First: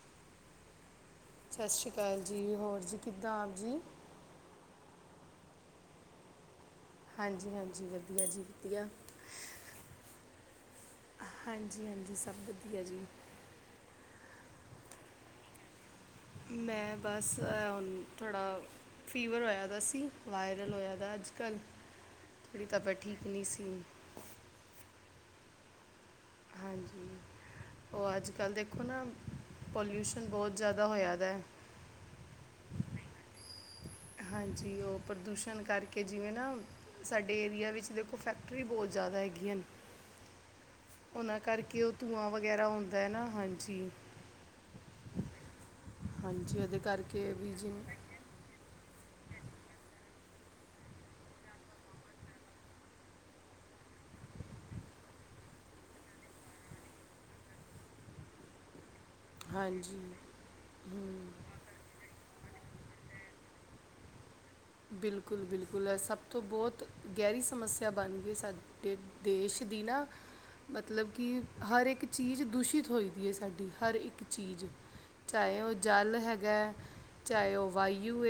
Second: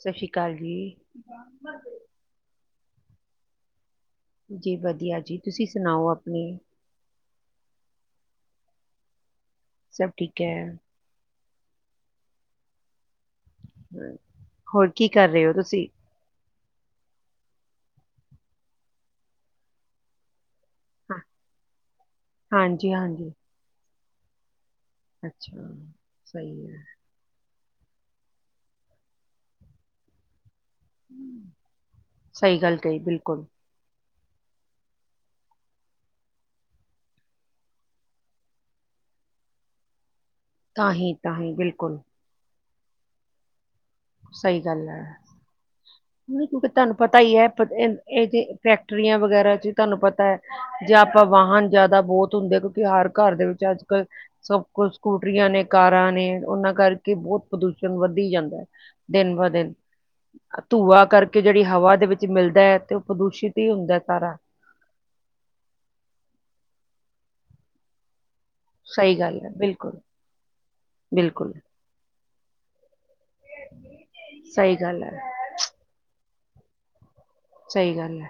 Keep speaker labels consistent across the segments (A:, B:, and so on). A: ਸਤਿ ਸ੍ਰੀ ਅਕਾਲ ਜੀ।
B: ਸਤਿ ਸ਼੍ਰੀ ਅਕਾਲ ਜੀ ਹੋਰ ਜੀ ਕਿੱਦਾਂ ਆਪ ਜੀ?
A: ਜੀ ਵਧੀਆ ਜੀ ਤੁਸੀਂ ਸੁਣਾਓ ਆਪਣੇ?
B: ਹਾਂਜੀ ਹਾਂਜੀ ਵਧੀਆ ਜੀ ਵਧੀਆ
A: ਸਭ ਠੀਕ ਐ
B: ਹਾਂਜੀ ਹਾਂਜੀ ਸਭ ਵਧੀਆ ਜੀ
A: ਹ ਹੋਰ ਕੀ ਕਰ ਰਹੇ ਹੋ ਤੁਸੀਂ?
B: ਮੈਂ ਬਸ ਹੁਣ ਥੋੜ੍ਹਾ ਫੀਵਰ ਹੋਇਆ ਤਾਂ ਸੀ ਵਾਇਰਲ ਹੋਇਆ ਪਰ
A: ਹਾਂ,
B: ਅੱਜ ਕੱਲ੍ਹ ਮੇਰੀ
A: ਹਾਂਜੀ
B: ਤਬੀਅਤ ਠੀਕ
A: ਹਾਂਜੀ,
B: ਨਹੀਂ ਸੀ।
A: ਅੱਛਾ। ਸਹੀ ਹੈ,
B: ਹਾਂਜੀ ਉਹ ਅੱਜ ਕੱਲ੍ਹ ਦੇਖੋ ਨਾ ਪੋਲਿਊਸ਼ਨ ਬਹੁਤ ਜ਼ਿਆਦਾ ਹੋਇਆ ਦਾ।
A: ਸਹੀ ਗੱਲ ਕਹੀ ਬਿਲਕੁਲ।
B: ਹਾਂਜੀ ਉਹ ਪ੍ਰਦੂਸ਼ਣ ਕਰਕੇ ਜਿਵੇਂ ਨਾ ਸਾਡੇ ਏਰੀਆ ਵਿੱਚ ਦੇਖੋ ਫੈਕਟਰੀ ਬਹੁਤ ਜ਼ਿਆਦਾ ਹੈਗੀਆਂ ਹਨ
A: [unintelligible] ਤਾਂ
B: ਉਹ
A: ਹੀ
B: ਕਰਕੇ ਉਹ
A: ਬਿਲਕੁਲ
B: ਧੂੰਆਂ ਵਗੈਰਾ ਹੁੰਦਾ ਹੈ ਨਾ ਹਾਂਜੀ।
A: ਸਹੀ ਗੱਲ ਐ।
B: ਹਾਂਜੀ
A: ਕਿਉਂਕਿ
B: ਉਹਦੇ
A: ਤੁਹਾਨੂੰ ਪਤਾ
B: ਕਰਕੇ
A: ਈ ਐ
B: ਵੀ ਜਿਵੇਂ
A: ਇਹ ਜ ਫੈਕਟਰੀਆਂ ਵਗੈਰਾ ਚ ਤੁਹਾਨੂੰ ਪਤਾ ਹੈ ਜੇ ਆਪਾਂ ਵਾਹਨ ਜ਼ਿਆਦਾ ਬਹੁਤ ਹੁੰਦੇ ਕਿਉਂਕਿ ਹਰ ਘਰ ਦੇ ਵਿੱਚ ਅੱਜ ਕੱਲ ਸਭ ਕੁ ਸਕੂਟਰੀਆਂ ਨੇ ਕਾਰਾਂ ਨੇ ਉਹਨਾਂ ਕਰਕੇ ਬਹੁਤ ਪ੍ਰਦੂਸ਼ਣ ਵੱਧੀ ਜਾਂਦਾ ਏ ਦਿਨ ਬ ਦਿਨ
B: ਹਾਂਜੀ
A: ਧੂੰਆ ਕਰਕੇ ਜਿਹੜੀ ਹਵਾ ਦੇ ਵਿੱਚ ਮਿਲਦਾ ਹੈ, ਤੇ ਉਹ ਪ੍ਰਦੂਸ਼ਿਤ ਹੀ ਹੁੰਦਾ ਸਾਰਾ
B: ਬਿਲਕੁਲ- ਬਿਲਕੁਲ, ਏ ਸਭ ਤੋਂ ਬਹੁਤ, ਗਹਿਰੀ ਸਮੱਸਿਆ ਬਣ ਗਈ ਸਾਡੀ
A: ਸਹੀ ਗੱਲ ਹੈ
B: ਦੇਸ਼ ਦੀ
A: ਬਿਲਕੁਲ
B: ਨਾ, ਮਤਲਬ ਕਿ
A: ਬਿਲਕੁਲ
B: ਹਰ ਇੱਕ ਚੀਜ਼ ਦੂਸ਼ਿਤ ਹੋ ਦੀ ਹੈ ਸਾਡੀ, ਹਰ ਇੱਕ ਚੀਜ਼
A: ਸਹੀ ਗੱਲ ਹੈ
B: ਚਾਹੇ ਉਹ ਜਲ ਹੈਗਾ, ਚਾਹੇ ਉਹ
A: ਸਹੀ ਗੱਲ
B: ਵਾਯੂ
A: ਹੈ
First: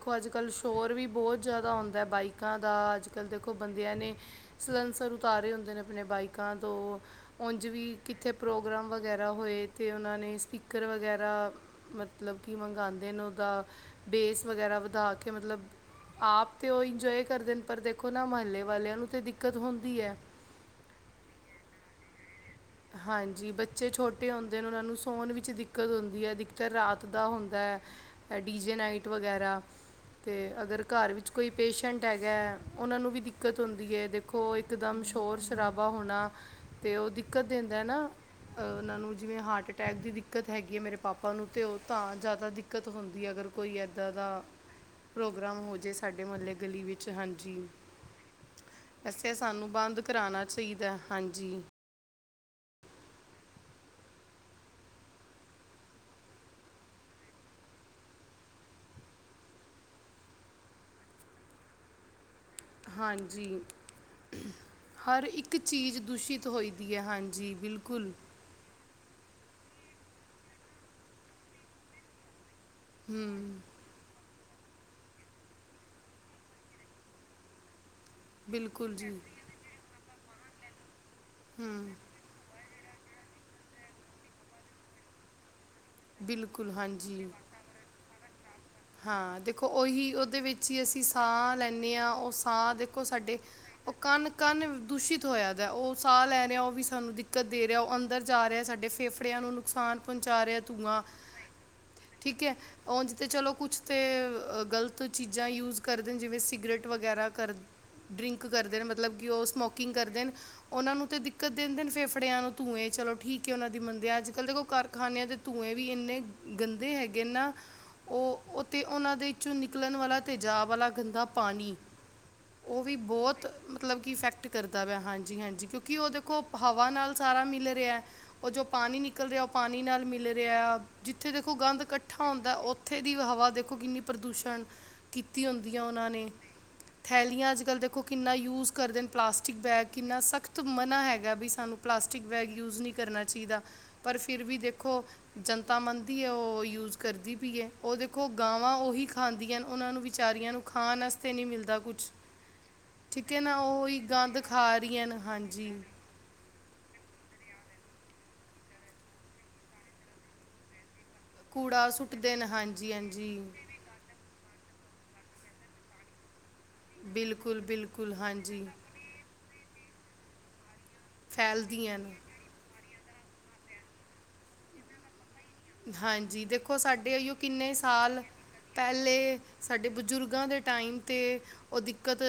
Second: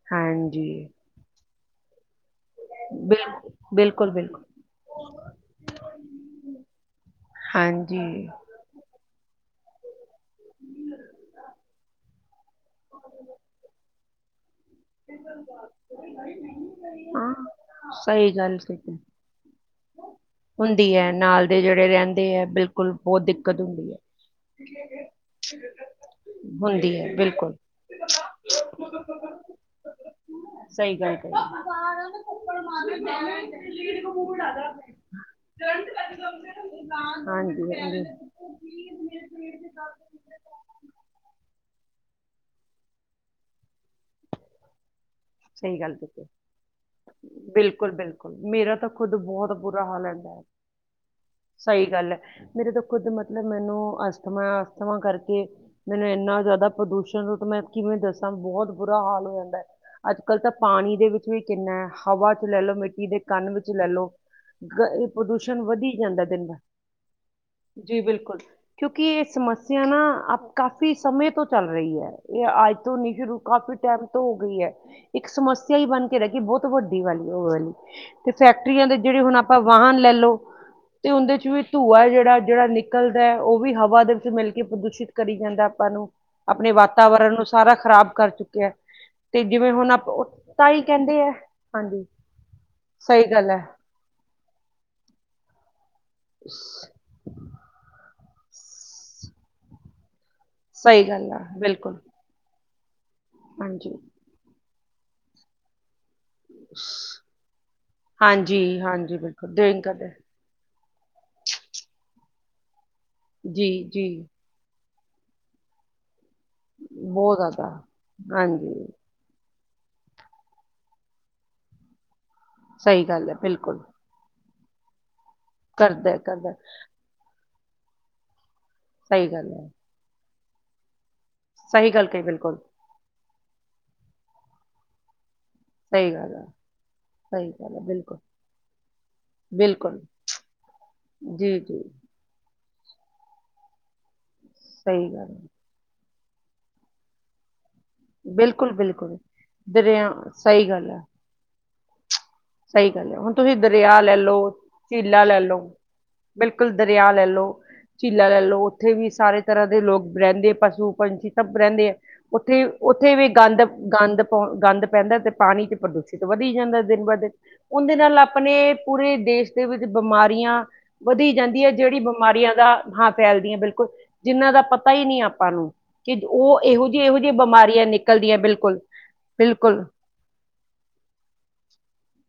B: ਦੇਖੋ ਅੱਜ ਕੱਲ੍ਹ
A: ਹਾਂਜੀ
B: ਸ਼ੋਰ ਵੀ ਬਹੁਤ ਜ਼ਿਆਦਾ ਆਉਂਦਾ ਬਾਈਕਾਂ ਦਾ, ਅੱਜ ਕੱਲ੍ਹ
A: ਬਿਲਕੁਲ
B: ਦੇਖੋ ਬੰਦਿਆਂ
A: ਬਿਲਕੁਲ
B: ਨੇ
A: ਬਿਲਕੁਲ
B: ਸਰੰਸਰ ਉਤਾਰੇ ਹੁੰਦੇ ਨੇ ਆਪਣੇ ਬਾਈਕਾਂ ਤੋਂ, ਉਂਝ ਵੀ
A: ਹਾਂਜੀ
B: ਕਿੱਥੇ ਪ੍ਰੋ ਪ੍ਰੋਗਰਾਮ ਵਗੈਰਾ ਹੋਏ ਤੇ, ਉਹਨਾਂ ਨੇ ਸਪੀਕਰ ਵਗੈਰਾ, ਮਤਲਬ ਕਿ ਮੰਗਵਾਉਂਦੇ ਨੇ ਉਹਦਾ ਬੇਸ ਵਗੈਰਾ ਦਾ ਕੇ ਮਤਲਬ ਆਪ ਤਾਂ ਉਹ ਇੰਜੋਏ
A: ਹਾਂ
B: ਕਰਦੇ ਨੇ, ਪਰ ਦੇਖੋ ਨਾ
A: ਸਹੀ ਗੱਲ
B: ਮੁਹੱਲੇ
A: ਸਹੀ ਗੱਲ
B: ਵਾਲਿਆਂ ਨੂੰ ਤਾਂ ਦਿੱਕਤ ਹੁੰਦੀ ਹੈ।
A: ਹੁੰਦੀ ਹੈ, ਨਾਲ ਦੇ ਜਿਹੜੇ ਰਹਿੰਦੇ ਹੈ ਬਿਲਕੁਲ ਬਹੁਤ
B: ਹਾਂਜੀ,
A: ਦਿੱਕਤ
B: ਬੱਚੇ
A: ਹੁੰਦੀ ਹੈ
B: ਛੋਟੇ ਹੁੰਦੇ ਨੇ ਉਹਨਾਂ ਨੂੰ ਸੌਣ ਵਿੱਚ ਦਿੱਕਤ ਹੁੰਦੀ ਹੈ, ਦਿੱਕਤ
A: ਹੁੰਦੀ
B: ਰਾਤ
A: ਹੈ
B: ਦਾ
A: ਬਿਲਕੁਲ
B: ਹੁੰਦਾ ਹੈ। ਡੀ ਜੇ ਨਾਈਟ ਵਗੈਰਾ ਤੇ ਅਗਰ
A: ਸਹੀ
B: ਘਰ
A: ਗੱਲ
B: ਵਿੱਚ
A: ਕਹੀ
B: ਕੋਈ ਪੇਸ਼ੈਂਟ ਹੈਗਾ, ਉਹਨਾਂ ਨੂੰ ਵੀ ਦਿੱਕਤ ਹੁੰਦੀ ਹੈ, ਦੇਖੋ ਇੱਕਦਮ ਸ਼ੋਰ ਸ਼ਰਾਬਾ ਹੋਣਾ ਤੇ ਉਹ ਦਿੱਕਤ
A: ਹਾਂਜੀ
B: ਦਿੰਦਾ
A: ਹਾਂਜੀ
B: ਨਾ ਉਹਨਾਂ ਨੂੰ ਜਿਵੇਂ ਹਾਰਟ ਅਟੈਕ ਦੀ ਦਿੱਕਤ ਹੈਗੀ ਹੈ, ਮੇਰੇ ਪਾਪਾ ਨੂੰ ਤੇ ਉਹ ਤਾਂ ਜ਼ਿਆਦਾ ਦਿੱਕਤ ਹੁੰਦੀ, ਅਗਰ ਕੋਈ ਇੱਦਾਂ ਦਾ ਪ੍ਰੋਗਰਾਮ ਹੋ
A: ਸਹੀ
B: ਜੇ
A: ਗੱਲ ਕੀਤੀ
B: ਸਾਡੇ ਮਹੱਲੇ ਗਲੀ ਵਿੱਚ ਹਾਂਜੀ,
A: ਬਿਲਕੁਲ ਬਿਲਕੁਲ ਮੇਰਾ ਤਾਂ ਖੁਦ
B: ਵੈਸੇ
A: ਬਹੁਤ
B: ਸਾਨੂੰ
A: ਬੁਰਾ
B: ਬੰਦ
A: ਹਾਲ ਰਹਿੰਦਾ ਹੈ
B: ਕਰਾਉਣਾ ਚਾਹੀਦਾ, ਹਾਂਜੀ
A: ਸਹੀ ਗੱਲ ਮੇਰੇ ਤੋਂ ਖੁੱਦ ਮਤਲਬ, ਮੈਨੂੰ ਅਸਥਮਾ, ਅਸਥਮਾ ਕਰਕੇ ਮੈਨੂੰ ਇੰਨਾ ਜ਼ਿਆਦਾ ਪ੍ਰਦੂਸ਼ਣ ਨੂੰ, ਮੈਂ ਕਿਵੇਂ ਦੱਸਾਂ ਬਹੁਤ ਬੁਰਾ ਹਾਲ ਹੋ ਜਾਂਦਾ ਏ ਅੱਜ ਕੱਲ ਤਾਂ ਪਾਣੀ ਦੇ ਵਿੱਚ ਵੀ ਕਿੰਨਾ ਹੈ, ਹਵਾ 'ਚ ਲੈ ਲਓ, ਮਿੱਟੀ ਦੇ ਕੰਨ
B: ਹਾਂਜੀ
A: ਵਿੱਚ ਲੈ ਲਓ ਇਹ
B: ਹਰ ਇੱਕ
A: ਪ੍ਰਦੂਸ਼ਣ ਵਧੀ
B: ਚੀਜ਼
A: ਜਾਂਦਾ ਦਿਨ
B: ਦੂਸ਼ਿਤ
A: ਦਾ,
B: ਹੋਈ ਦੀ ਹੈ ਹਾਂਜੀ
A: ਜੀ ਬਿਲਕੁਲ ਕਿਉਂਕਿ ਇਹ ਸਮੱਸਿਆ ਨਾ, ਅ ਕਾਫੀ ਸਮੇਂ ਤੋਂ ਚੱਲ ਰਹੀ ਹੈ, ਇਹ ਅੱਜ ਧੋਨੀ
B: ਹੂੰ
A: ਸ਼ੁਰੂ, ਕਾਫ਼ੀ ਟਾਈਮ ਤੋਂ ਹੋ ਗਈ ਹੈ। ਇੱਕ ਸਮੱਸਿਆ ਹੀ ਬਣ ਕੇ ਰਹਿ ਗਈ ਬਹੁਤ ਵੱਡੀ ਵਾਲੀ ਉਹ ਵਾਲੀ, ਤੇ ਫੈਕਟਰੀਆਂ
B: ਬਿਲਕੁਲ
A: ਦੇ
B: ਜੀ
A: ਜਿਹੜੇ ਹੁਣ ਆਪਾਂ ਵਾਹਨ ਲੈ ਲਓ, ਤੇ ਉਹਦੇ 'ਚ ਵੀ ਧੂੰਆ ਜਿਹੜਾ, ਜਿਹੜਾ ਨ ਨਿਕਲਦਾ, ਉਹ ਵੀ ਹਵਾ ਦੇ ਵਿੱਚ ਮਿਲ ਕੇ ਪ੍ਰਦੂਸ਼ਿਤ ਕਰੀ ਜਾਂਦਾ ਆਪਾਂ ਨੂੰ, ਆਪਣੇ
B: ਬਿਲਕੁਲ ਹਾਂਜੀ
A: ਵਾਤਾਵਰਨ ਨੂੰ ਸਾਰਾ ਖਰਾਬ ਕਰ ਚੁੱਕਿਆ
B: ਹਾਂ,
A: ਤੇ
B: ਦੇਖੋ
A: ਜਿਵੇਂ ਹੁਣ ਆਪ
B: ਉਹੀ,
A: ਉਹ-
B: ਉਹਦੇ
A: ਤਾਂ
B: ਵਿੱਚ ਹੀ ਅਸੀਂ
A: ਕਹਿੰਦੇ ਆ
B: ਸਾਹ ਲੈਂਦੇ
A: ਹਾਂਜੀ
B: ਹਾਂ ਉਹ ਸਾਹ ਦੇਖੋ
A: ਸਹੀ
B: ਸਾਡੇ
A: ਗੱਲ ਹੈ
B: ਉਹ ਕਣ-ਕਣ ਦੂਸ਼ਿਤ ਹੋਇਆ, ਦਾ ਉਹ ਸਾਹ ਲੈ ਰਿਹਾ ਉਹ ਵੀ ਸਾਨੂੰ ਦਿੱਕਤ ਦੇ ਰਿਹਾ, ਉਹ ਅੰਦਰ ਜਾ ਰਿਹਾ, ਸਾਡੇ ਫੇਫੜਿਆਂ ਨੂੰ ਨੁਕਸਾਨ ਪਹੁੰਚਾ ਰਿਹਾ
A: ਸਹੀ
B: ਧੂੰਆਂ
A: ਗੱਲ ਆ, ਬਿਲਕੁਲ
B: ਠੀਕ ਹੈ, ਉੰਝ ਚਲੋ ਕੁਛ
A: ਹਾਂਜੀ
B: ਤੇ, ਗਲਤ ਚੀਜ਼ਾਂ ਯੂਜ ਕਰਦੇ ਜਿਵੇਂ ਸਿਗਰਟ ਵਗੈਰਾ ਕਰ, ਡ੍ਰਿੰਕ
A: ਹਾਂਜੀ
B: ਕਰਦੇ ਨੇ
A: ਹਾਂਜੀ
B: ਮਤਲਬ ਕਿ ਉਹ
A: ਬਿਲਕੁਲ ਡਰਿੰਕ
B: ਸਮੋਕਿੰਗ ਕਰਦੇ ਨੇ ਉਹਨਾਂ ਨੂੰ ਤਾਂ ਦਿੱਕਤ ਦਿੰਦੇ ਨੇ ਫੇਫੜਿਆਂ ਨੂੰ ਧੂੰਏ ਚਲੋ ਠੀਕ
A: ਜੀ
B: ਉਹਨਾਂ ਦੀ
A: ਜੀ
B: ਮੰਨਦੇ ਆ ਅੱਜ ਕੱਲ੍ਹ ਦੇਖੋ ਕਰ ਖਾਨਿਆਂ ਦੇ ਧੂੰਏ ਵੀ ਇੰਨੇ ਗੰਦੇ ਹੈਗੇ
A: ਬਹੁਤ
B: ਨਾ,
A: ਜ਼ਿਆਦਾ
B: ਉਹ
A: ਹਾਂਜੀ
B: ਉਹਨਾ ਦੇ ਵਿੱਚੋਂ ਨਿਕਲਣ ਵਾਲਾ ਤੇਜਾਬ ਵਾਲਾ ਗੰਦਾ ਪਾਣੀ ਉਹ ਵੀ
A: ਸਹੀ ਗੱਲ ਹੈ
B: ਬਹੁਤ,
A: ਬਿਲਕੁਲ
B: ਮਤਲਬ ਕਿ ਇਫੈਕਟ ਕਰਦਾ ਵਾ, ਹਾਂਜੀ -ਹਾਂਜੀ, ਕਿਉਂਕਿ ਉਹ
A: ਕਰਦਾ
B: ਦੇਖੋ,
A: ਕਰਦਾ
B: ਹਵਾ ਨਾਲ ਸਾਰਾ ਮਿਲ ਰਿਹਾ, ਉਹ ਜੋ ਪਾਣੀ
A: ਸਹੀ
B: ਨਿਕਲ ਰਿਹਾ, ਉਹ
A: ਗੱਲ ਹੈ
B: ਪਾਣੀ ਨਾਲ ਮਿਲ ਰਿਹਾ। ਜਿੱਥੇ ਦੇਖੋ ਗੰਦ
A: ਸਹੀ ਗੱਲ ਕਹੀ
B: ਇਕੱਠਾ ਹੁੰਦਾ,
A: ਬਿਲਕੁਲ
B: ਉੱਥੇ ਦੀ ਹਵਾ ਦੇਖੋ ਕਿੰਨੀ ਪ੍ਰਦੂਸ਼ਣ, ਕੀਤੀ ਹੁੰਦੀ ਵਧੀਆ ਉਹਨਾਂ
A: ਸਹੀ
B: ਨੇ
A: ਗੱਲ ਹੈ ਸਹੀ
B: ਥੈਲੀਆਂ ਅੱਜ
A: ਗੱਲ
B: ਕੱਲ੍ਹ
A: ਹੈ
B: ਦੇਖੋ
A: ਬਿਲਕੁਲ
B: ਕਿੰਨਾ ਯੂਜ ਕਰਦੇ ਨੇ ਪਲਾਸਟਿਕ ਬੈਗ
A: ਬਿਲਕੁਲ
B: ਕਿੰਨਾ ਸਖ਼ਤ ਮਨਾਂ ਹੈਗਾ ਵੀ
A: ਜੀ
B: ਸਾਨੂੰ
A: ਜੀ
B: ਪਲਾਸਟਿਕ ਪਲਾਸਟਿਕ ਬੈਗ ਯੂਜ ਨਹੀ ਕਰਨਾ ਚਾਹੀਦਾ, ਫਿਰ ਵੀ ਦੇਖੋ
A: ਸਹੀ ਗੱਲ ਹੈ
B: ਤਾਂ ਮੰਨਦੀ ਹੈ, ਉਹ ਯੂਜ ਕਰਦੀ ਵੀ ਹੈ ਉਹ ਦੇਖੋ
A: ਬਿਲਕੁਲ
B: ਗਾਵਾਂ ਉਹੀ
A: ਬਿਲਕੁਲ
B: ਖਾਂਦੀਆਂ ਹਨ, ਉਹਨਾਂ ਨੂੰ
A: ਦਰਿਆ
B: ਵਿਚਾਰੀਆਂ ਨੂੰ
A: ਸਹੀ
B: ਖਾਣ ਵਾਸਤੇ ਨਹੀਂ ਮਿਲਦਾ ਕੁਛ।
A: ਸਈ ਗੱਲ ਐ। ਹੁਣ ਤੁਸੀਂ ਦਰਿਆ ਲੈ ਲਓ,
B: ਰਹੀਆਂ ਨੇ
A: ਝੀਲਾ ਲੈ ਲੋ
B: ਹਾਂਜੀ
A: ਬਿਲਕੁਲ ਦਰਿਆ ਲੈ ਲਓ ਝੀਲਾ ਲੈ ਲਓ ਉੱਥੇ ਵੀ ਸਾਰੇ ਤਰ੍ਹਾਂ ਦੇ ਲੋਕ ਰਹਿੰਦੇ, ਪਸੂ ਪੰਛੀ ਸਭ ਰਹਿੰਦੇ
B: ਕੂੜਾ
A: ਆ
B: ਸੁੱਟਦੇ ਨੇ
A: ਉੱਥੇ
B: ਹਾਂਜੀ
A: ਉੱਥੇ ਵੀ
B: ਹਾਂਜੀ
A: ਗੰਦ ਗੰਦ ਪੋ ਗੰਦ ਪੈਂਦਾ ਤੇ ਪਾਣੀ ਤੇ ਪ੍ਰਦੂਸ਼ਿਤ ਵਧੀ ਜਾਦਾ ਦਿਨ ਬ ਦਿਨ-
B: ਬਿਲਕੁਲ
A: ਉਦੇ
B: ਬਿਲਕੁਲ
A: ਨਾਲ ਆਪਣੇ
B: ਹਾਂਜੀ
A: ਪੂਰੇ ਦੇਸ਼ ਦੇ ਵਿੱਚ ਬਿਮਾਰੀਆਂ ਵਧੀ ਜਾਂਦੀ ਐ
B: ਫੈਲਦੀਆਂ
A: ਜੇੜੀ
B: ਨੇ
A: ਬਿਮਾਰੀਆਂ ਦਾ ਹਾਂ ਫੈਲਦੀ ਐ ਬਿਲਕੁਲ ਜਿੰਨਾਂ ਦਾ ਪਤਾ ਈ ਨਈ ਆਪਾਂ ਨੂੰ। ਕਿ
B: ਹਾਂਜੀ
A: ਉਹ
B: ਦੇਖੋ
A: ਇਹੋ ਜਿਹੀ
B: ਸਾਡੇ
A: ਇਹੋ ਜਿਹੀਆਂ
B: ਐਈਓ ਕਿਨੇ
A: ਬਿਮਾਰੀਆਂ
B: ਸਾਲ
A: ਨਿਕਲਦੀਆਂ ਬਿਲਕੁਲ
B: ਪਹਿਲੇ
A: ਬਿਲਕੁਲ
B: ਸਾਡੇ ਬਜ਼ੁਰਗਾਂ ਦੇ ਟਾਈਮ- ਤੇ ਓ ਦਿੱਕਤ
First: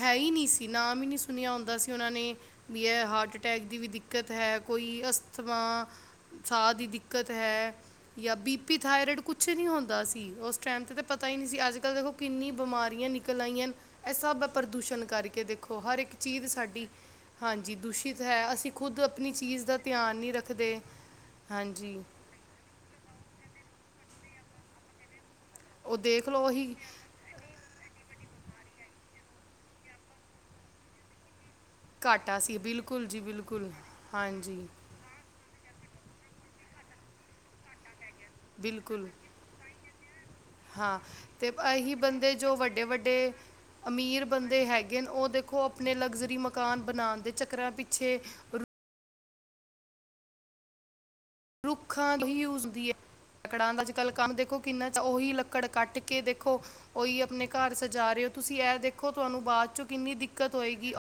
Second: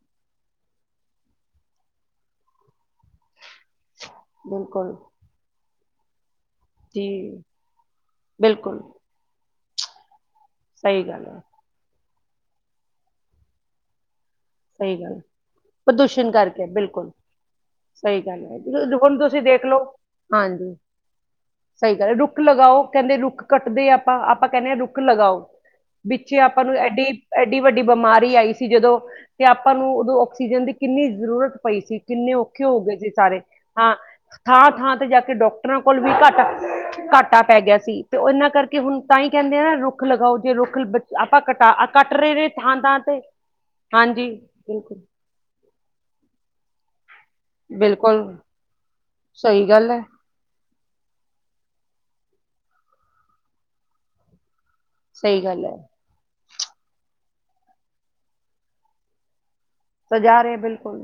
B: ਹੈ ਈ ਨੀ ਸੀ ਨਾਮ ਈ ਨਈ ਸੁਣਿਆ ਹੁੰਦਾ ਸੀ ਉਹਨਾਂ ਨੇ- ਵੀ ਐ ਹਾਰਟ ਅਟੈਕ ਦੀ ਵੀ ਦਿੱ ਕਤ ਹੈ।
A: ਬਿਲਕੁਲ
B: ਕੋਈ ਅਸਥਮਾ ਸਾਹ ਦੀ
A: ਜੀ
B: ਦਿੱਕਤ ਹੈ। ਜਾਂ ਬੀ ਪੀ
A: ਬਿਲਕੁਲ
B: ਥਾਇਰਇਡ ਕੁਛ ਨੀ ਹੁੰਦਾ ਸੀ ਉਸ ਟਾਈਮ ਤੇ ਤਾਂ
A: ਸਹੀ ਗੱਲ
B: ਪਤਾ ਈ
A: ਹੈ,
B: ਨਈ ਸੀ, ਅੱਜ ਕੱਲ ਦੇਖੋ ਕਿੰਨੀ ਬਿਮਾਰੀਆਂ ਨਿਕਲ ਆਈਆਂ ਐਹ ਸ
A: ਸਹੀ
B: ਪ੍ਰਦੂਸ਼ਣ
A: ਗੱਲ ਹੈ,
B: ਕਰਕੇ ਦੇਖੋ ਹਰ ਇਕ
A: ਪ੍ਰਦੂਸ਼ਣ
B: ਚੀਜ
A: ਕਰਕੇ
B: ਸਾਡੀ-
A: ਬਿਲਕੁਲ
B: ਹਾਂਜੀ
A: ਸਹੀ
B: ਦੂਸ਼ਿਤ
A: ਗੱਲ
B: ਹੈ। ਅਸੀ ਖੁਦ
A: ਹੁਣ
B: ਆਪਣੀ
A: ਤੁਸੀਂ
B: ਚੀਜ
A: ਦੇਖ
B: ਦਾ
A: ਲਓ
B: ਧਿਆਨ ਨੀ ਰੱਖਦੇ। ਹਾਂਜੀ
A: ਖ ਲਗਾਓ ਕਹਿੰਦੇ ਰੁੱਖ ਕੱਟਦੇ ਆਪਾਂ, ਆਪਾਂ ਕੈਨੇ ਆ ਰੁੱਖ ਲਗਾਓ
B: ਉਹ ਦੇਖ
A: ਵਿੱਚੇ
B: ਲਓ
A: ਆਪਾਂ ਨੂੰ
B: ਉਹੀ
A: ਐਡੀ ਐਡੀ ਵੱਡੀ ਬਿਮਾਰੀ ਆਈ ਸੀ ਜਦੋਂ ਤੇ ਆਪਾਂ ਨੂੰ ਉਦੋਂ ਆਕਸੀਜਨ ਦੀ ਕਿੰਨੀ ਜ਼ਰੂਰਤ ਪਈ ਸੀ ਕਿਨੇ
B: ਘਾਟਾ ਸੀ
A: ਔਖੇ ਹੋ ਗਏ
B: ਬਿਲਕੁਲ
A: ਸੀ
B: ਜੀ
A: ਸਾਰੇ
B: ਬਿਲਕੁਲ
A: ਹਾਂ
B: ਹਾਂਜੀ
A: ਥਾਂ-ਥਾਂ ਤੇ ਜਾ ਕੇ ਡਾਕ ਟਰਾ ਕੋਲ ਵੀ ਘਾਟਾ ਘਾਟਾ ਪੈ ਗਿਆ ਸੀ ਤੇ ਓਨਾਂ ਕਰਕੇ ਹੁਣ
B: ਬਿਲਕੁਲ
A: ਤਾਂ ਈ ਕਹਿਦੇ ਆ ਨਾ ਰੁੱਖ ਖ ਲਗਾਓ ਜੇ ਰੁੱਖ
B: ਹਾਂ
A: ਆਪਾਂ
B: ਤੇ
A: ਕਟਾ
B: ਇਹੀ
A: ਕੱਟ
B: ਬੰਦੇ
A: ਰਏ ਨੇ
B: ਜੋ
A: ਥਾਂ
B: ਵੱਡੇ
A: ਥਾਂ ਤੇ
B: ਵੱਡੇ ਅਮੀਰ
A: ਹਾਂਜੀ
B: ਬੰਦੇ
A: ਬਿਲਕੁਲ
B: ਹੈਗੇ ਓ ਦੇਖੋ ਆਪਣੇ ਲਗਜ਼ਰੀ ਮਕਾਨ ਬਣਾਣ ਦੇ ਚ
A: ਬਿਲਕੁਲ ਸਈ ਗੱਲ ਐ
B: ਰੁੱਖਾਂ ਹੀ ਯੂਸਜ਼ ਹੁੰਦੀ ਐ। ਕੜਾਂ ਦਾ ਅਜ ਕਲ ਕਮ ਦੇਖੋ ਕਿਨਾ 'ਚ ਉਹੀ
A: ਸਹੀ ਗੱਲ
B: ਲੱਕੜ
A: ਹੈ
B: ਕੱਟ ਕੇ ਦੇਖੋ ਉਈ ਆਪਣੇ ਘਰ ਸਜਾ ਰੇ ਓ ਤੁਸੀਂ ਐ ਦੇਖੋ ਤੁਹਾਨੂੰ ਬਾਅਦ ਚ
A: ਸਜਾ ਰਏ ਬਿਲਕੁਲ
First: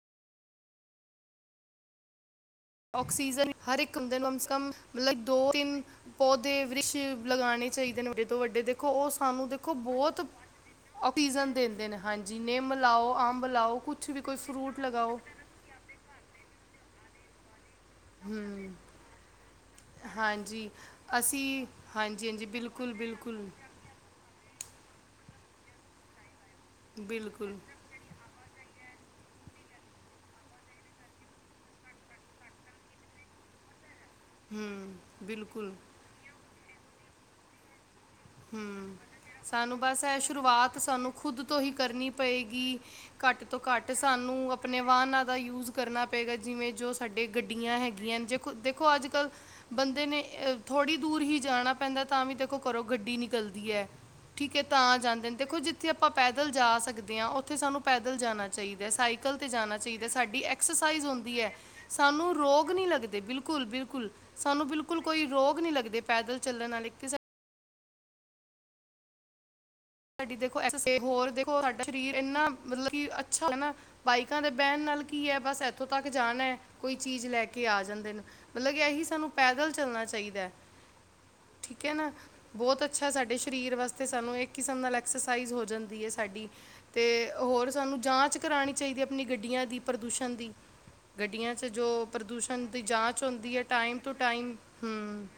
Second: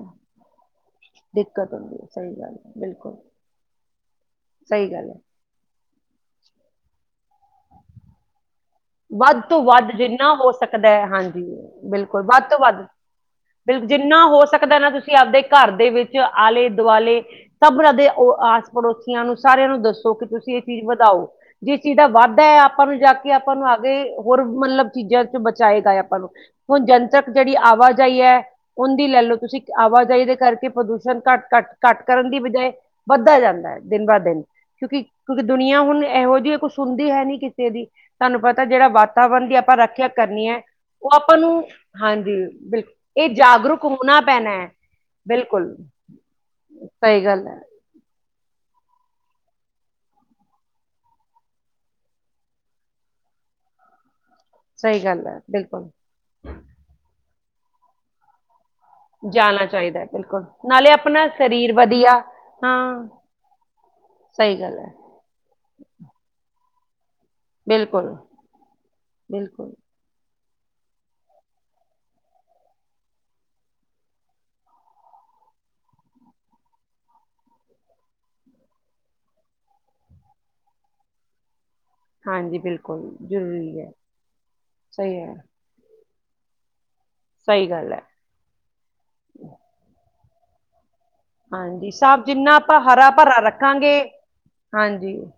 A: ਦਿੱਕਤ ਹੁੰਦੀ ਐ ਸਈ ਗੱਲ ਐ ਬ
B: ਆਕਸੀਜਨ ਹਰ ਇਕ ਬੁੰਦੇ ਨੂੰ ਕਮ ਸੇ ਕਮ
A: ਗੱਲ ਹੈ
B: ਮਤਲਬ ਦੋ ਤਿੰਨ ਪੌਦੇ ਵ੍ਰਸ਼ ਲਗਾਣੇ ਚਾਈਦੇ ਨੇ ਵੱਡੇ ਤੋਂ ਵੱਡੇ ਦੇ ਖੋ ਉਹ
A: ਵੱਧ
B: ਸਾਨੂੰ
A: ਤੋਂ
B: ਦੇਖੋ
A: ਵੱਧ
B: ਬਹੁਤ
A: ਜਿੰਨਾ ਹੋ ਸਕਦਾ ਹੈ ਹਾਂਜੀ
B: ਆਕਸੀਜਨ ਦਿਦੇ ਨੇ
A: ਬਿਲਕੁਲ
B: ਹਾਂਜੀ
A: ਵੱਧ ਤੋਂ
B: ਨਿਮ
A: ਵੱਧ
B: ਲਾਓ, ਅੰਬ ਲਾਓ
A: ਬਿਲ
B: ਕੁਛ ਵੀ
A: ਜਿੰਨਾ
B: ਕੋਈ
A: ਹੋ ਸਕਦਾ
B: ਫਰੂਟ
A: ਨਾ ਤੁਸੀਂ
B: ਲਗਾਓ
A: ਆਪਦੇ ਘਰ ਦੇ ਵਿੱਚ ਆਲੇ ਦੁਆਲੇ ਸਭ ਨਾਂ ਦੇ ਓ ਆਸ
B: ਹੂੰ
A: ਪੜੋਸੀਆਂ ਨੂੰ ਸਾਰਿਆਂ ਨੂੰ ਦੱਸੋ ਕਿ ਤੁਸੀ ਇਹ
B: ਹਾਂਜੀ
A: ਚੀਜ ਵਧਾਓ
B: ਅਸੀਂ
A: ਜੇ ਚੀਜ ਦਾ
B: ਹਾਂਜੀ
A: ਵਾਧਾ
B: ਹਾਂਜੀ
A: ਹੈ। ਆਪਾਂ
B: ਬਿਲਕੁਲ
A: ਨੂੰ ਜਾ ਕੇ,
B: ਬਿਲਕੁਲ
A: ਆਪਾਂ ਨੂੰ ਆਗੇ ਹੋਰ ਮਤਲਬ ਚੀਜਾ ਚ ਬਚਾਏਗਾ ਐ ਆਪਾਂ ਨੂੰ- ਹੁਣ ਜਨਤਕ ਜੇੜੀ
B: ਬਿਲਕੁਲ
A: ਆਵਾਜਾਈ ਐ। ਉਦੀ ਲੈ ਲਓ ਤੁਸੀਂ ਆਵਾਜਾਈ ਦੇ ਕਰਕੇ ਪ੍ਰਦੂਸ਼ਣ ਘੱਟ, ਘੱਟ, ਘੱਟ ਕਰਨ ਦੀ ਬਜਾਏ ਵੱਧਦਾ ਜਾਂਦਾ ਐ ਦਿਨ ਬਦ ਦਿਨ
B: ਹੂੰ
A: ਕਿਉਂਕਿ, ਕਿਉਂਕਿ
B: ਬਿਲਕੁਲ
A: ਦੁਨੀਆਂ ਹੁਣ ਏਹੋ ਜਿਹੀ ਕੁਛ ਹੁੰਦੀ ਹੈ ਨੀ ਕਿਸੇ ਦੀ ਤੁਹਾਨੂੰ ਪਤਾ ਜਿਹੜਾ
B: ਹੂੰ
A: ਵਾਤਾਵਰਨ ਦੀ ਆਪਾਂ
B: ਸਾਨੂੰ ਬਸ
A: ਰੱਖਿਆ
B: ਐ
A: ਕਰਨੀ ਹੈ
B: ਸ਼ੁਰੂਆਤ
A: ਉਹ
B: ਸਾਨੂੰ
A: ਆਪਾਂ
B: ਖੁਦ ਤੋਂ
A: ਨੂੰ
B: ਹੀ ਕਰਨੀ
A: ਹਾਂਜੀ
B: ਪਏਗੀ।
A: ਬਿਲਕੁਲ ਇਹ
B: ਘੱਟ ਤੋਂ
A: ਜਾਗਰੂਕ
B: ਘੱਟ
A: ਹੋਣਾ
B: ਸਾਨੂੰ
A: ਪੈਣਾ ਹੈ
B: ਆਪਣੇ ਵਾਹਨਾਂ ਦਾ ਯੂਜ
A: ਬਿਲਕੁਲ
B: ਕਰਨਾ ਪਏਗਾ ਜਿਵੇ ਜੋ
A: ਸਹੀ
B: ਸਾਡੇ
A: ਗੱਲ ਹੈ
B: ਗੱਡੀਆਂ ਹੈਗੀਆਂ ਜ ਦੇਖੋ ਅੱਜ ਕੱਲ੍ਹ ਬੰਦੇ ਨੇ ਅ ਥੋੜ੍ਹੀ ਦੂਰ ਹੀ ਜਾਣਾ ਪੈਂਦਾ ਤਾਂ ਵੀ ਦੇਖੋ ਘਰੋ ਗੱਡੀ ਨਿਕਲਦੀ ਐ। ਠੀਕ ਐ ਤਾਂ
A: ਸਹੀ ਗੱਲ
B: ਜਾਂਦੇ ਨੇ,
A: ਹੈ
B: ਦੇਖੋ ਜਿੱਥੇ
A: ਬਿਲਕੁਲ
B: ਆਪਾਂ ਪੈਦਲ ਜਾ ਸਕਦੇ ਆ ਉਥੇ ਸਾਨੂੰ ਪੈਦਲ ਜਾਣਾ। ਚਾਈਦਾ ਸਾਈਕਲ ਤੇ ਜਾਣਾ
A: ਚਾਹੀਦਾ ਹੈ,
B: ਚਾਈਦਾ ਸਾਡੀ
A: ਬਿਲਕੁਲ ਨਾਲੇ
B: ਐਕਸਰਸਾਈਜ਼
A: ਆਪਣਾ
B: ਹੁੰਦੀ ਐ
A: ਸਰੀਰ ਵਧੀਆ
B: ਸਾਨੂੰ ਰੋਗ ਨੀ
A: ਹਾਂ
B: ਲੱਗਦੇ ਬਿਲਕੁਲ ਬਿਲ ਕੁਲ
A: ਸਹੀ
B: ਸਾਨੂੰ
A: ਗੱਲ ਹੈ
B: ਬਿਲਕੁਲ ਕੋਈ ਰੋਗ ਨੀ ਲੱਗਦੇ ਪੈਦਲ ਚੱਲਣ ਵਾਲੇ ਕਿਸੇ
A: ਬਿਲਕੁਲ ਬਿਲਕੁਲ
B: ਸਾਡੀ ਦੇਖੋ ਐਸਸੇ ਹੋਰ ਦੇਖੋ ਸਾਡਾ ਸਰੀਰ ਇਨਾ ਮਤਲਬ ਕਿ ਅਛਾ [inaudible] ਬਾਈਕਾਂ ਤੇ ਬੈਣ ਨਾਲ ਕੀ ਐ ਬਸ ਇੱਥੋਂ ਤੱਕ ਜਾਣਾ ਐ ਕੋਈ ਚੀਜ ਲੈ ਕੇ ਆ ਜਾਂਦੇ ਨੇ ਮਤਲਬ ਕਿ ਇਹੀ ਸਾਨੂੰ ਪੈਦਲ ਚੱਲਣਾ ਚਾਈਦਾ ਐ
A: [inaudible]
B: ਠੀਕ ਐ ਨਾ
A: ਹਾਂਜੀ
B: ਬਹੁਤ
A: ਬਿਲਕੁਲ
B: ਅਛਾ ਸਾਡੇ ਸਰੀਰ
A: ਜ਼ਰੂਰੀ ਹੈ
B: ਵਾਸਤੇ ਸਾਨੂੰ ਇਕ ਕਿਸਮ ਨਾਲ
A: ਸਹੀ ਹੈ
B: ਐਕਸਰਸਾਈਜ਼। ਹੋ ਜਂਦੀ ਏ ਸਾਡੀ, ਤੇ
A: ਸਹੀ
B: ਹੋਰ
A: ਗੱਲ ਹੈ
B: ਸਾਨੂੰ ਜਾਂਚ ਕਰਾਣੀ ਚਾਈਦੀ ਏ ਅਪਨੀ ਗੱਡੀਆਂ ਦੀ, ਪ੍ਰਦੂਸ਼ਣ ਦੀ। ਗੱਡੀਆਂ ਚ ਜੋ
A: ਹਾਂਜੀ ਸਭ ਜਿੰਨਾ
B: ਪ੍ਰਦੂਸ਼ਣ
A: ਆਪਾਂ
B: ਦੀ
A: ਹਰਾ
B: ਜਾਂਚ
A: ਭਰਾ
B: ਓਂਦੀ ਐ,
A: ਰੱਖਾਂਗੇ
B: ਟਾਈਮ ਤੂ ਟਾਈਮ,
A: ਹਾਂਜੀ
B: ਹੂੰ।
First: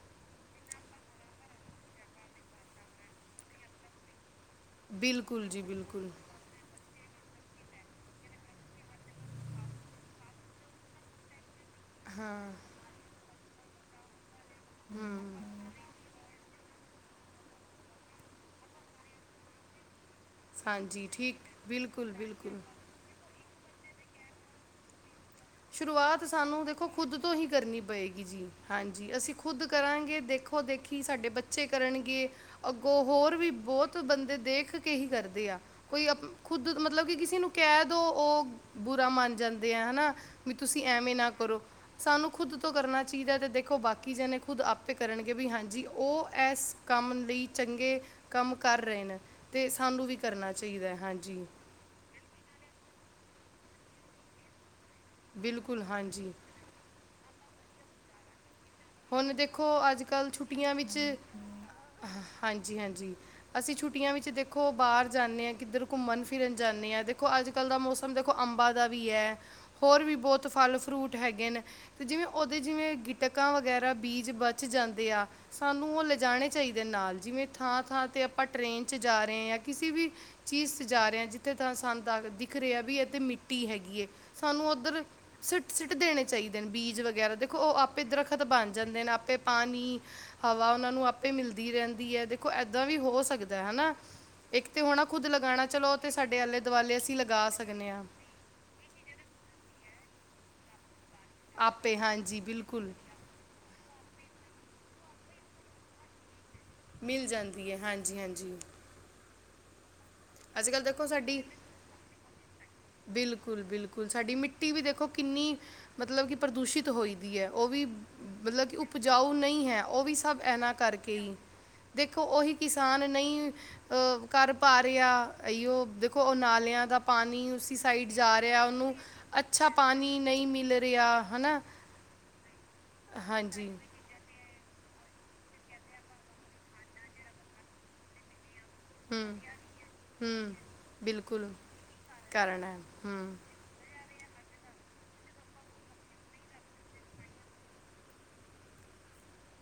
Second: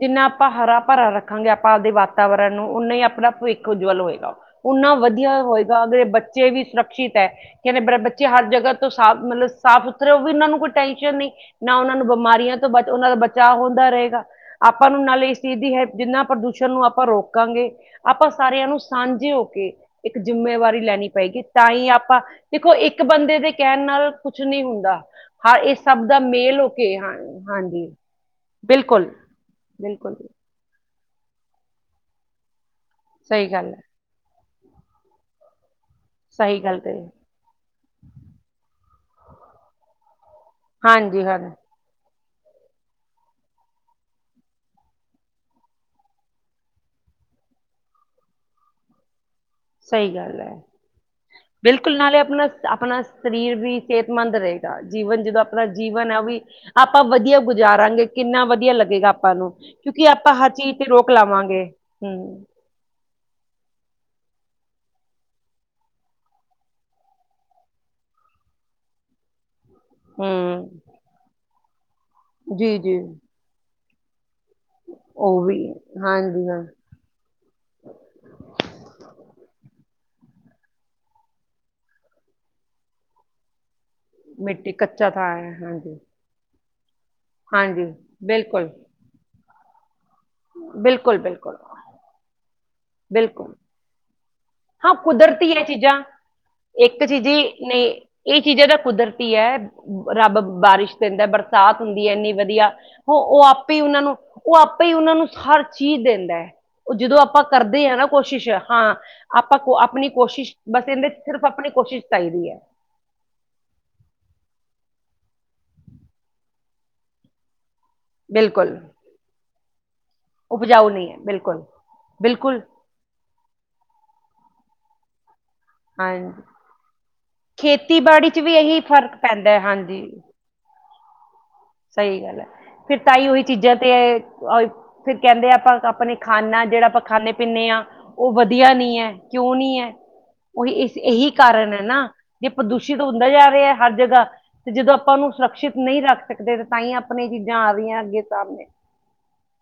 A: ਜਿੰਨਾ ਅਪਾਂ ਹਰਾ-ਪਰਾ ਰੱਖਾਂਗੇ ਆਪਾਂ ਆਵਦੇ ਵਾਤਾਵਰਨ ਨੂੰ, ਉਨਾ ਈ ਅਪਣਾ ਪਵਿੱਖ ਉਜਵਲ ਹੋਏਗਾ। ਉਨਾ ਵਦਿਆ
B: ਬਿਲਕੁਲ ਜੀ
A: ਹੋਏਗਾ ਆਵ ਦੇ
B: ਬਿਲਕੁਲ
A: ਬੱਚੇ ਬੱਚੇ ਵੀ ਸੁਰੱਕਸ਼ਇਤ ਐ, ਕੈਨਦੇ [unintelligible] ਬੱਚੇ ਹਰ ਜਗ੍ਹਾ ਤੋਂ ਸਾਫ਼ ਮਤਲਬ ਸਾਫ਼ ਫੇਰ ਓਵੀ ਓਨਾਂ ਨੂੰ ਕੋਈ ਟੈਂਨਸ਼ਨ ਨਈ, ਨਾ ਓਨਾਂ ਨੂੰ
B: ਹਾਂ
A: ਬਮਾਰੀਆਂ ਤੋਂ ਬ ਓਨਾ ਦਾ ਬਚਾ ਹੁੰਦਾ ਰਹੇਗਾ ਅਪਾਂ ਨੂੰ ਨਾਲ ਇਸ ਚੀਜ਼ ਦੀ ਹੈ ਜਿੰਨਾ ਪ੍ਰਦੂਸ਼ਣ ਨੂੰ ਆਪ ਅਪਾਂ ਰੋਕਾਂਗੇ, ਅਪਾਂ ਸਾਰੇਆਂ ਨੂੰ ਸਾਂਝੇ ਓ ਕੇ ਇੱਕ ਜਿਮੇਵਾਰੀ
B: ਹਾਂਜੀ
A: ਲੈਨੀ
B: ਠੀਕ
A: ਪਏਗੀ ਤਾਂ ਈ
B: ਬਿਲਕੁਲ
A: ਅਪਾਂ,
B: ਬਿਲਕੁਲ
A: ਦੇਖੋ ਇੱਕ ਇਕ ਬੰਦੇ ਦੇ ਕੈਨ ਨਾਲ, ਕੁੱਛ ਨੀ ਹੁੰਦਾ ਹਾਂ ਇਹ ਸਭ ਦਾ
B: ਸ਼ੁਰੂਆਤ
A: ਮੇਲ
B: ਸਾਨੂੰ
A: ਹੋ
B: ਦੇਖੋ
A: ਕੇ ਹਾਂ
B: ਖੁਦ ਤੋ ਹੀ ਕਰਨੀ
A: ਹਾਂਜੀ
B: ਪਏਗੀ ਜੀ,
A: ਬਿਲਕੁਲ
B: ਹਾਂਜੀ ਅਸੀ ਖੁਦ
A: ਬਿਲਕੁਲ
B: ਕਰਾਂਗੇ ਦੇਖੋ ਖੋਂ ਦੇਖੀ ਸਾਡੇ ਬੱਚੇ ਕਰਨਗੇ, ਅਗੋਂ ਹੋਰ ਵੀ
A: ਸਹੀ ਗੱਲ ਹੈ
B: ਬੋਤ- ਤ ਬੰਦੇ ਦੇਖ ਕੇ ਹੀ ਕਰਦੇ ਆ। ਕੋਈ ਅਪ
A: ਸਹੀ
B: ਖੁਦ
A: ਗੱਲ
B: ਮਤਲਬ
A: ਕਹੀ
B: ਕਿ ਕਿਸੇ ਨੂੰ ਕੈ ਦੋ, ਓ ਬੁਰਾ ਮੰਨ ਜਾਂਦੇ ਆ ਹਨਾ ਵੀ ਤੁਸੀ ਐਵੇਂ
A: ਹਾਂਜੀ
B: ਨਾ
A: ਹਾਂ
B: ਕਰੋ ਸਾਨੂੰ ਖੁਦ ਤੋਂ ਕਰਨਾ ਚੀਦੈ, ਤੇ ਦੇਖੋ ਬਾਕੀ ਜਨੇ ਖੁਦ ਆਪੇ ਕਰਨਗੇ ਵੀ ਹਾਂਜੀ ਓ ਐਸ ਕਾਮ ਲਈ ਚੰਗੇ ਕਮ ਕਰ ਰਏ ਨੇ, ਤੇ ਸਾਨੂੰ
A: ਸਹੀ
B: ਵੀ
A: ਗੱਲ
B: ਕਰਨਾ
A: ਹੈ
B: ਚਾਈਦੈ, ਹਾਂਜੀ।
A: ਬਿਲਕੁਲ ਨਾਲੇ ਅਪਨਾ-ਅਪਨਾ ਸਰੀਰ ਵੀ ਸੇਹਤਮੰਦ ਰਏ। ਜੀਵਨ ਜਦੋਂ ਅਪਨਾ
B: ਬਿਲਕੁਲ
A: ਜੀਵਨ ਐ,
B: ਹਾਂਜੀ
A: ਓਵੀ ਆਪਾਂ ਵਦਿਆ ਗੁਜ਼ਾਰਾਂਗੇ ਕਿੰਨਾ ਵਦਿਆ ਲੱਗ ਗੇਗਾ
B: ਹੁਣ
A: ਅਪਾਂ ਨੂੰ,
B: ਦੇਖੋ ਅੱਜ
A: ਕਿਯੋਂਕਿ‌
B: ਕੱਲ
A: ਅਪਾਂ ਹਰ
B: ਛੁੱਟੀਆਂ
A: ਚੀਜ਼ ਤੇ ਰੋਕ ਲਾਵਾਂਗੇ, ਹੂੰ।
B: ਜੀ ਹਾਂਜੀ, ਅਸੀ ਛੁੱਟੀਆਂ ਵਿਚ ਦੇਖੋ ਬਾਰ ਜਾਨੇ ਆ ਕਿਦਰ ਘੁੰਮਨ-ਫਿਰਨ ਜਾਂਨੇ ਆ ਦੇਖੋ ਆੱਜ ਜ ਕਾੱਲ ਦਾ ਮੌਸਮ ਦੇਖੋ ਅੰਬਾਂ ਦਾ ਵੀ ਐ ਹੋਰ ਵੀ ਬੋਤ
A: ਹਮ
B: ਫਲ-ਫਰੂਟ ਹੈਗੇ ਨੇ, ਤੇ ਜਿਵੇ ਓਦੇ
A: ਜੀ
B: ਜਿਵੇ
A: ਜੀ
B: ਗਿਟਕਾਂ ਵਗੈਰਾ ਬੀਜ ਬਚ ਚ ਜਾਂਦੇ ਆ,
A: ਉਹ ਵੀ
B: ਸਾਨੂੰ ਓ
A: ਹਾਂਜੀ
B: ਲੇਜਾਣੇ
A: ਹਾਂ
B: ਚਾਈਦੇ ਨਾਲ ਜਿਵੇਂ ਥਾਂ-ਥਾਂ ਤੇ ਅਪਾਂ ਟ੍ਰਰੇਨ ਚ ਜਾ ਰਏ ਆ, ਕਿਸੀ ਵੀ ਚੀਸ ਜਾ ਰਏ ਆ ਜਿੱਥੇ ਤਾਂ ਸਾਨ ਦਿਖ ਰੇਐ ਵੀ ਐਤੇ ਮਿੱਟੀ ਹੈਗੀ ਏ। ਸਾਨੂੰ
A: ਮਿੱਟੀ
B: ਓਦਰ
A: ਕੱਚਾ ਥਾਂ ਹੈ
B: ਸਿੱਟ, ਸਿੱਟ
A: ਹਾਂਜੀ
B: ਦੇਣੇ ਚਾਈਦੇ ਨੇ ਬੀਜ ਵਗੈਰਾ
A: ਹਾਂਜੀ।
B: ਦਰਖ਼ਤ
A: ਬਿਲਕੁਲ
B: ਬਨ ਜਾਂਦੇ ਨੇ ਆਪੇ ਪਾਨੀ, ਹਵਾ ਓਨਾਂ ਨੂੰ
A: ਬਿਲਕੁਲ
B: ਆਪੇ
A: ਬਿਲਕੁਲ
B: ਮਿਲਦੀ ਰੈਂਦੀ ਐ। ਦੇਖੋ ਏਦਾਂ ਵੀ ਹੋ
A: ਬਿਲਕੁਲ
B: ਸਕਦੈ, ਹਨਾ। ਇਕ ਤੇ
A: ਹਾਂ
B: ਹੋਣਾ ਖੁੱਦ
A: ਕੁਦਰਤੀ ਹੈ
B: ਲਗਾਣਾ ਚਲੋ ਓ
A: ਚੀਜ਼ਾਂ
B: ਤੇ ਸਾਡੇ ਆਲੇ- ਦੁਆਲੇ ਅਸੀਂ ਲਗਾ ਸਗਨੇ ਆ
A: ਏ ਚੀਜਾ ਦਾ ਕੁਦਰਤੀ ਐ, ਰੱਬ ਬਾਰਿਸ਼ ਦਿੰਦੈ ਬਰਸਾਤ
B: ਆਪੇ
A: ਹੁੰਦੀ ਐ ਇਨੀ
B: ਹਾਂਜੀ
A: ਵਦਿਆ,
B: ਬਿਲਕੁਲ
A: ਹੋ ਓ ਆਪੇ ਈ ਓਨਾਂ ਨੂੰ, ਓ ਆਪੇ ਈ ਓਨਾਂ ਨੂੰ ਹਰ ਚੀਜ਼ ਦਿੰਦੈ। ਓ ਜਦੋਂ
B: ਮਿਲ
A: ਆਪਾਂ
B: ਜਾਂਦੀ ਹੈ
A: ਕਰਦੇ ਆ ਨਾ
B: ਹਾਂਜੀ
A: ਕੋਸ਼ਿਸ਼,
B: ਹਾਂਜੀ
A: ਹਾਂ ਅਪਾਂ ਕੋ ਆਪਣੀ ਕੋਸ਼ਿਸ਼,
B: ਅੱਜ ਕੱਲ
A: ਬੱਸ ਇਂਦੇ ਚ ਸਿਰਫ਼ ਅਪਣੀ ਕੋਸ਼ਿਸ਼ ਚਾਈਦੀ ਐ।
B: ਬਿਲਕੁਲ-ਬਿਲਕੁਲ, ਸਾਡੀ ਮਿੱਟੀ ਵੀ ਦੇਖੋ ਕਿੰਨੀ ਮਤਲਬ ਕਿ ਪ੍ਰਦੂਸ਼ਿਤ ਹੋਈ ਦੀ ਐ, ਓ ਵੀ ਮਤਲਬ ਕਿ
A: ਬਿਲਕੁਲ
B: ਉਪਜਾਊ ਨਈ ਹੈ, ਓ ਵੀ ਸਭ ਐਨਾ
A: ਉਪਜਾਊ ਨਹੀਂ
B: ਕਾਰਕੇ
A: ਹੈ
B: ਈ,
A: ਬਿਲਕੁਲ
B: ਦੇਖੋ ਓਹੀ ਕਿਸੇ
A: ਬਿਲਕੁਲ
B: ਕਿਸਾਨ ਨਈ, ਅ ਕਾਰ ਪਾ ਰੇਆ ਅਯੋ ਦੇਖੋ ਓ
A: ਹਾਂਜੀ
B: ਨਾਲੇਆਂ ਦਾ ਪਾਨੀ ਉਸੀ ਸਾਈਡ
A: ਖੇਤੀਬਾੜੀ 'ਚ
B: ਜਾ
A: ਵੀ
B: ਰੇਆ,
A: ਇਹੀ
B: ਓਨੂੰ
A: ਫਰਕ ਪੈਂਦਾ ਹੈ
B: ਅਛਾ ਪਾਨੀ ਨਈ ਮਿਲ ਲੇਆ, ਹਨਾ।
A: ਸਈ ਗਾੱਲ ਐ, ਫੇਰ ਤਾਈ ਓਈ
B: ਹਾਂਜੀ
A: ਚੀਜਾ ਤੇ ਫੇਰ ਕੈਂਦੇ ਅਪਾਂ ਅਪਨੇ ਖਾਨਾ ਜੜਾ ਅਪਾਂ ਖਾਨੇ-ਪੀਨੇ ਆ, ਓ ਵਦਿਆ ਨੀ ਐ,
B: ਹੂੰ
A: ਕਯੋਂ ਨੀ ਐ।
B: ਹੂੰ
A: ਓਹੀ ਇਸ ਏਹੀ
B: ਬਿਲਕੁਲ
A: ਕਾਰਨ ਐ ਨਾ, ਜੇ
B: ਕਾਰਨ ਹੈ
A: ਪ੍ਰਦੂਸ਼ਿਤ ਹੁੰਦਾ
B: ਹੂੰ
A: ਜਾ ਰੇ ਹੈ ਹਰ ਜਗ੍ਹਾ ਤੇ ਜਦੋਂ ਅਪਾਂ ਓਨੂੰ ਸ਼ੁਰਕਛਿਤ ਨਈ ਰੱਖ ਸਕਦੇ, ਤਾਂ ਈ ਅਪਨੀਆਂ ਚੀਜਾ ਆ ਰੇਆਂ ਅੱਗੇ ਸਾਮਨੇ।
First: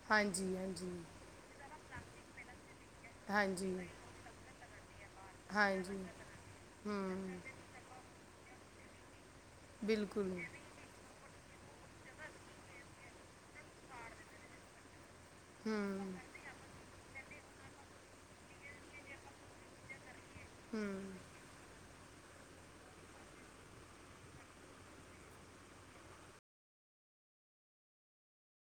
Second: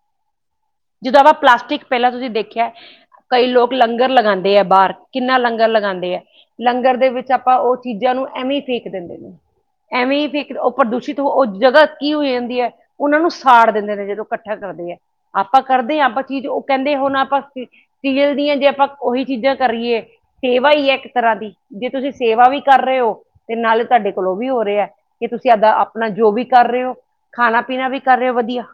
B: ਹਾਂਜੀ-ਹਾਂਜੀ।
A: ਪਲਾਸਟਿਕ ਪੈਲਾਂ ਤੁਸੀ ਦੇਖੇਐ, ਕਈ ਲੋਕ
B: ਹਾਂਜੀ
A: ਲੰਗਰ ਲਗਾਨਦੇ ਐ ਬਾਰ ਕਿੰਨਾ ਲੰਗਰ
B: ਹਾਂਜੀ
A: ਲਗਾਦੇ ਐ। ਲੰਗਰ ਦੇ ਵਿਚ
B: ਹੂੰ
A: ਆਪਾਂ ਉਹ ਚੀਜਾ ਨੂੰ ਐਵੇਂ ਫੇਕ ਦਿੰਦੇ ਨੇ ਐਵੇਂ
B: ਬਿਲਕੁਲ
A: ਫਿਕਰ ਓ ਪ੍ਰਦੂਸ਼ਿਤ ਹੋ ਉਹ ਜਗਹਾ ਕੀ ਹੋ ਜਾਂਦੀ ਹੈ, ਉਹਨਾਂ ਨੂੰ ਸਾੜ ਦਿੰਦੇ ਨੇ ਜਦੋਂ ਕੱਠਾ ਕਰਦੇ ਆ। ਆਪਾਂ
B: ਹੂੰ
A: ਕਰਦੇ ਆ, ਆਪਾਂ ਕਿਨੂੰ ਉਹ ਕਹਿੰਦੇ ਹੁਣ ਆਪਾਂ ਸੀਐਲ ਦੀਆਂ ਜੇ ਆਪਾਂ ਉਹੀ ਚੀਜ਼ਾਂ ਕਰੀਏ। ਸੇਵਾ ਈ ਐ ਇੱਕ ਤਰਾਂ ਦੀ। ਜੇ ਤੁਸੀ ਸੇਵਾ ਵੀ ਕਰ ਰਹੇ ਓ। ਤੇ ਨਾਲੇ ਤੁਹਾਡੇ ਕੋਲੋਂ ਓ ਵੀ ਹੋ, ਰਿਹਾਐ ਕੀ ਤੁਸੀਂ ਇੱਦਾਂ ਆਪਣਾ ਜੋ ਵੀ ਕਰ ਰੇ ਓ ਖਾਣਾ-ਪੀਣਾ ਵੀ ਕਰ ਰਹੇ ਔ ਵਧੀਆ।